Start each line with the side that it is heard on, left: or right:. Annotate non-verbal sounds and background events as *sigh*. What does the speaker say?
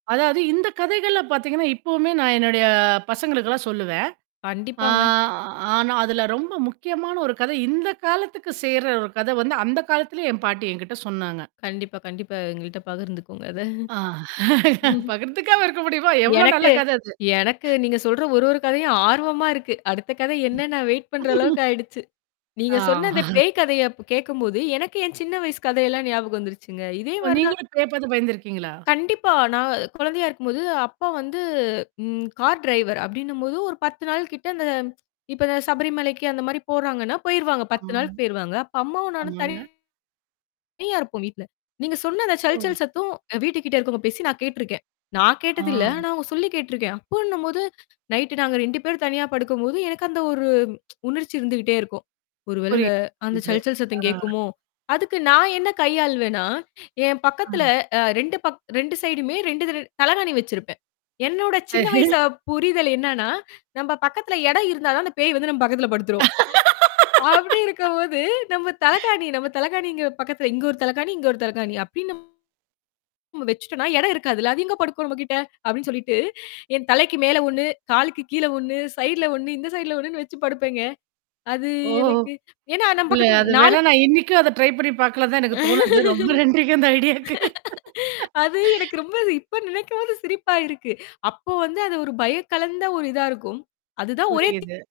right: அதாவது இந்த கதைகள்ல பாத்தீங்கன்னா, இப்பவுமே நான் என்னுடைய பசங்களுக்குல்லாம் சொல்லுவேன். ஆ
left: கண்டிப்பாங்க.
right: ஆனா அதுல ரொம்ப முக்கியமான ஒரு கதை. இந்த காலத்துக்கு சேர்ற ஒரு கதை வந்து அந்த காலத்திலேயே என் பாட்டி என்கிட்ட சொன்னாங்க.
left: கண்டிப்பா, கண்டிப்பா எங்கள்ட்ட பகிர்ந்துக்கோங்க அத.
right: ஆ
left: *laughs*
right: பகிர்ந்துக்காம இருக்க முடியுமா? எவ்வளோ நல்ல
left: எனக்கு
right: கதை அது.
left: எனக்கு நீங்க சொல்ற ஒரு ஒரு கதையும் ஆர்வமா இருக்கு. அடுத்த கதை என்னன்னு வெயிட் பண்ற அளவுக்கு
right: *snorts*
left: ஆயிடுச்சு. நீங்க
right: ஆ.
left: சொன்ன இந்த
right: *chuckles*
left: பேய் கதைய அப்ப கேட்கும்போது, எனக்கு என் சின்ன வயசு கதையெல்லாம் ஞாபகம் வந்துருச்சுங்க. இதே
right: ஓ!
left: மாரி தான்
right: நீங்களும் பேய் பாத்து பயந்துருக்கீங்களா?
left: கண்டிப்பா. நான் கொழந்தையா இருக்கும்போது அப்பா வந்து ம். கார் டிரைவர் அப்டின்னும்போது ஒரு 10 நாள் கிட்ட அந்த இப்ப சபரிமலைக்கு அந்த மாரி போறாங்கன்னா, போயிருவாங்க. 10
right: ஆமா.
left: நாள்க்கு போயிருவாங்க. அப்ப அம்மாவும் நானும்
right: ஆமாங்க.
left: தனியா இருப்போம் வீட்ல. நீங்க சொன்ன அந்த சல்
right: ஓ.
left: சல் சத்தம் வீட்டுக்கிட்ட இருக்குறவங்க பேசி நான் கேட்ருக்கேன். நான் கேட்டதில்ல.
right: ஆஹ்.
left: ஆனா அவங்க சொல்லி கேட்டுருக்கேன். அப்பன்னும்போது நைட் நாங்க 2 பேரும் தனியா படுக்கும்போது, எனக்கு அந்த ஒரு *tsk* உணர்ச்சி இருந்துக்கிட்டே இருக்கும். "ஒரு வேளை அந்த அந்த
right: புரியுது.
left: சல் சல் சத்தம்
right: ஆ.
left: கேட்குமோ." அதுக்கு நான் என்ன கையாளுவேன்னா, என் பக்கத்துல
right: ம்.
left: அ 2 பக் 2 சைடுமே 2 தலையனை வச்சிருப்பேன். என்னோட சின்ன வயசு
right: *chuckles*
left: புரிதல் என்னன்னா, "நம்ப பக்கத்துல இடம் இருந்தா தான் அந்த பேய் வந்து நம்ம பக்கத்துல படுத்துரும். அப்படி இருக்கும்போது நம்ம தலையனை, நம்ம
right: *laughs*
left: தலையனைங்கிற பக்கத்துல இங்க 1 தலையனை, இங்க 1 தலையனை அப்டின்னு நம்ம வச்சுட்டோம்னா, இடம் இருக்காதுல்ல. அது எங்க படுக்கும் நம்மகிட்ட." அப்டின்னு சொல்லிட்டு, என் தலைக்கு மேல 1, காலுக்கு கீழே 1, சைடுல 1 இந்த சைடுல 1ன்னு வச்சு படுப்பேங்க. அது
right: ஓஹோ!
left: எனக்கு ஏன்னா நம்ம
right: இல்லை.
left: பக்கத்துல
right: அது
left: 4
right: வேணா நான் இன்னைக்கும் அத ட்ரை பண்ணி பார்க்கலனு தான் எனக்கு தோணுது. ரொம்ப நன்றிக்கு அந்த ஐடியாக்கு.
left: அது எனக்கு ரொம்ப இப்ப நினைக்கும்போது சிரிப்பா இருக்கு. அப்போ வந்து அது ஒரு பயக்கலந்த ஒரு இதா இருக்கும். அதுதான் ஒரே தி
right: புரியுது.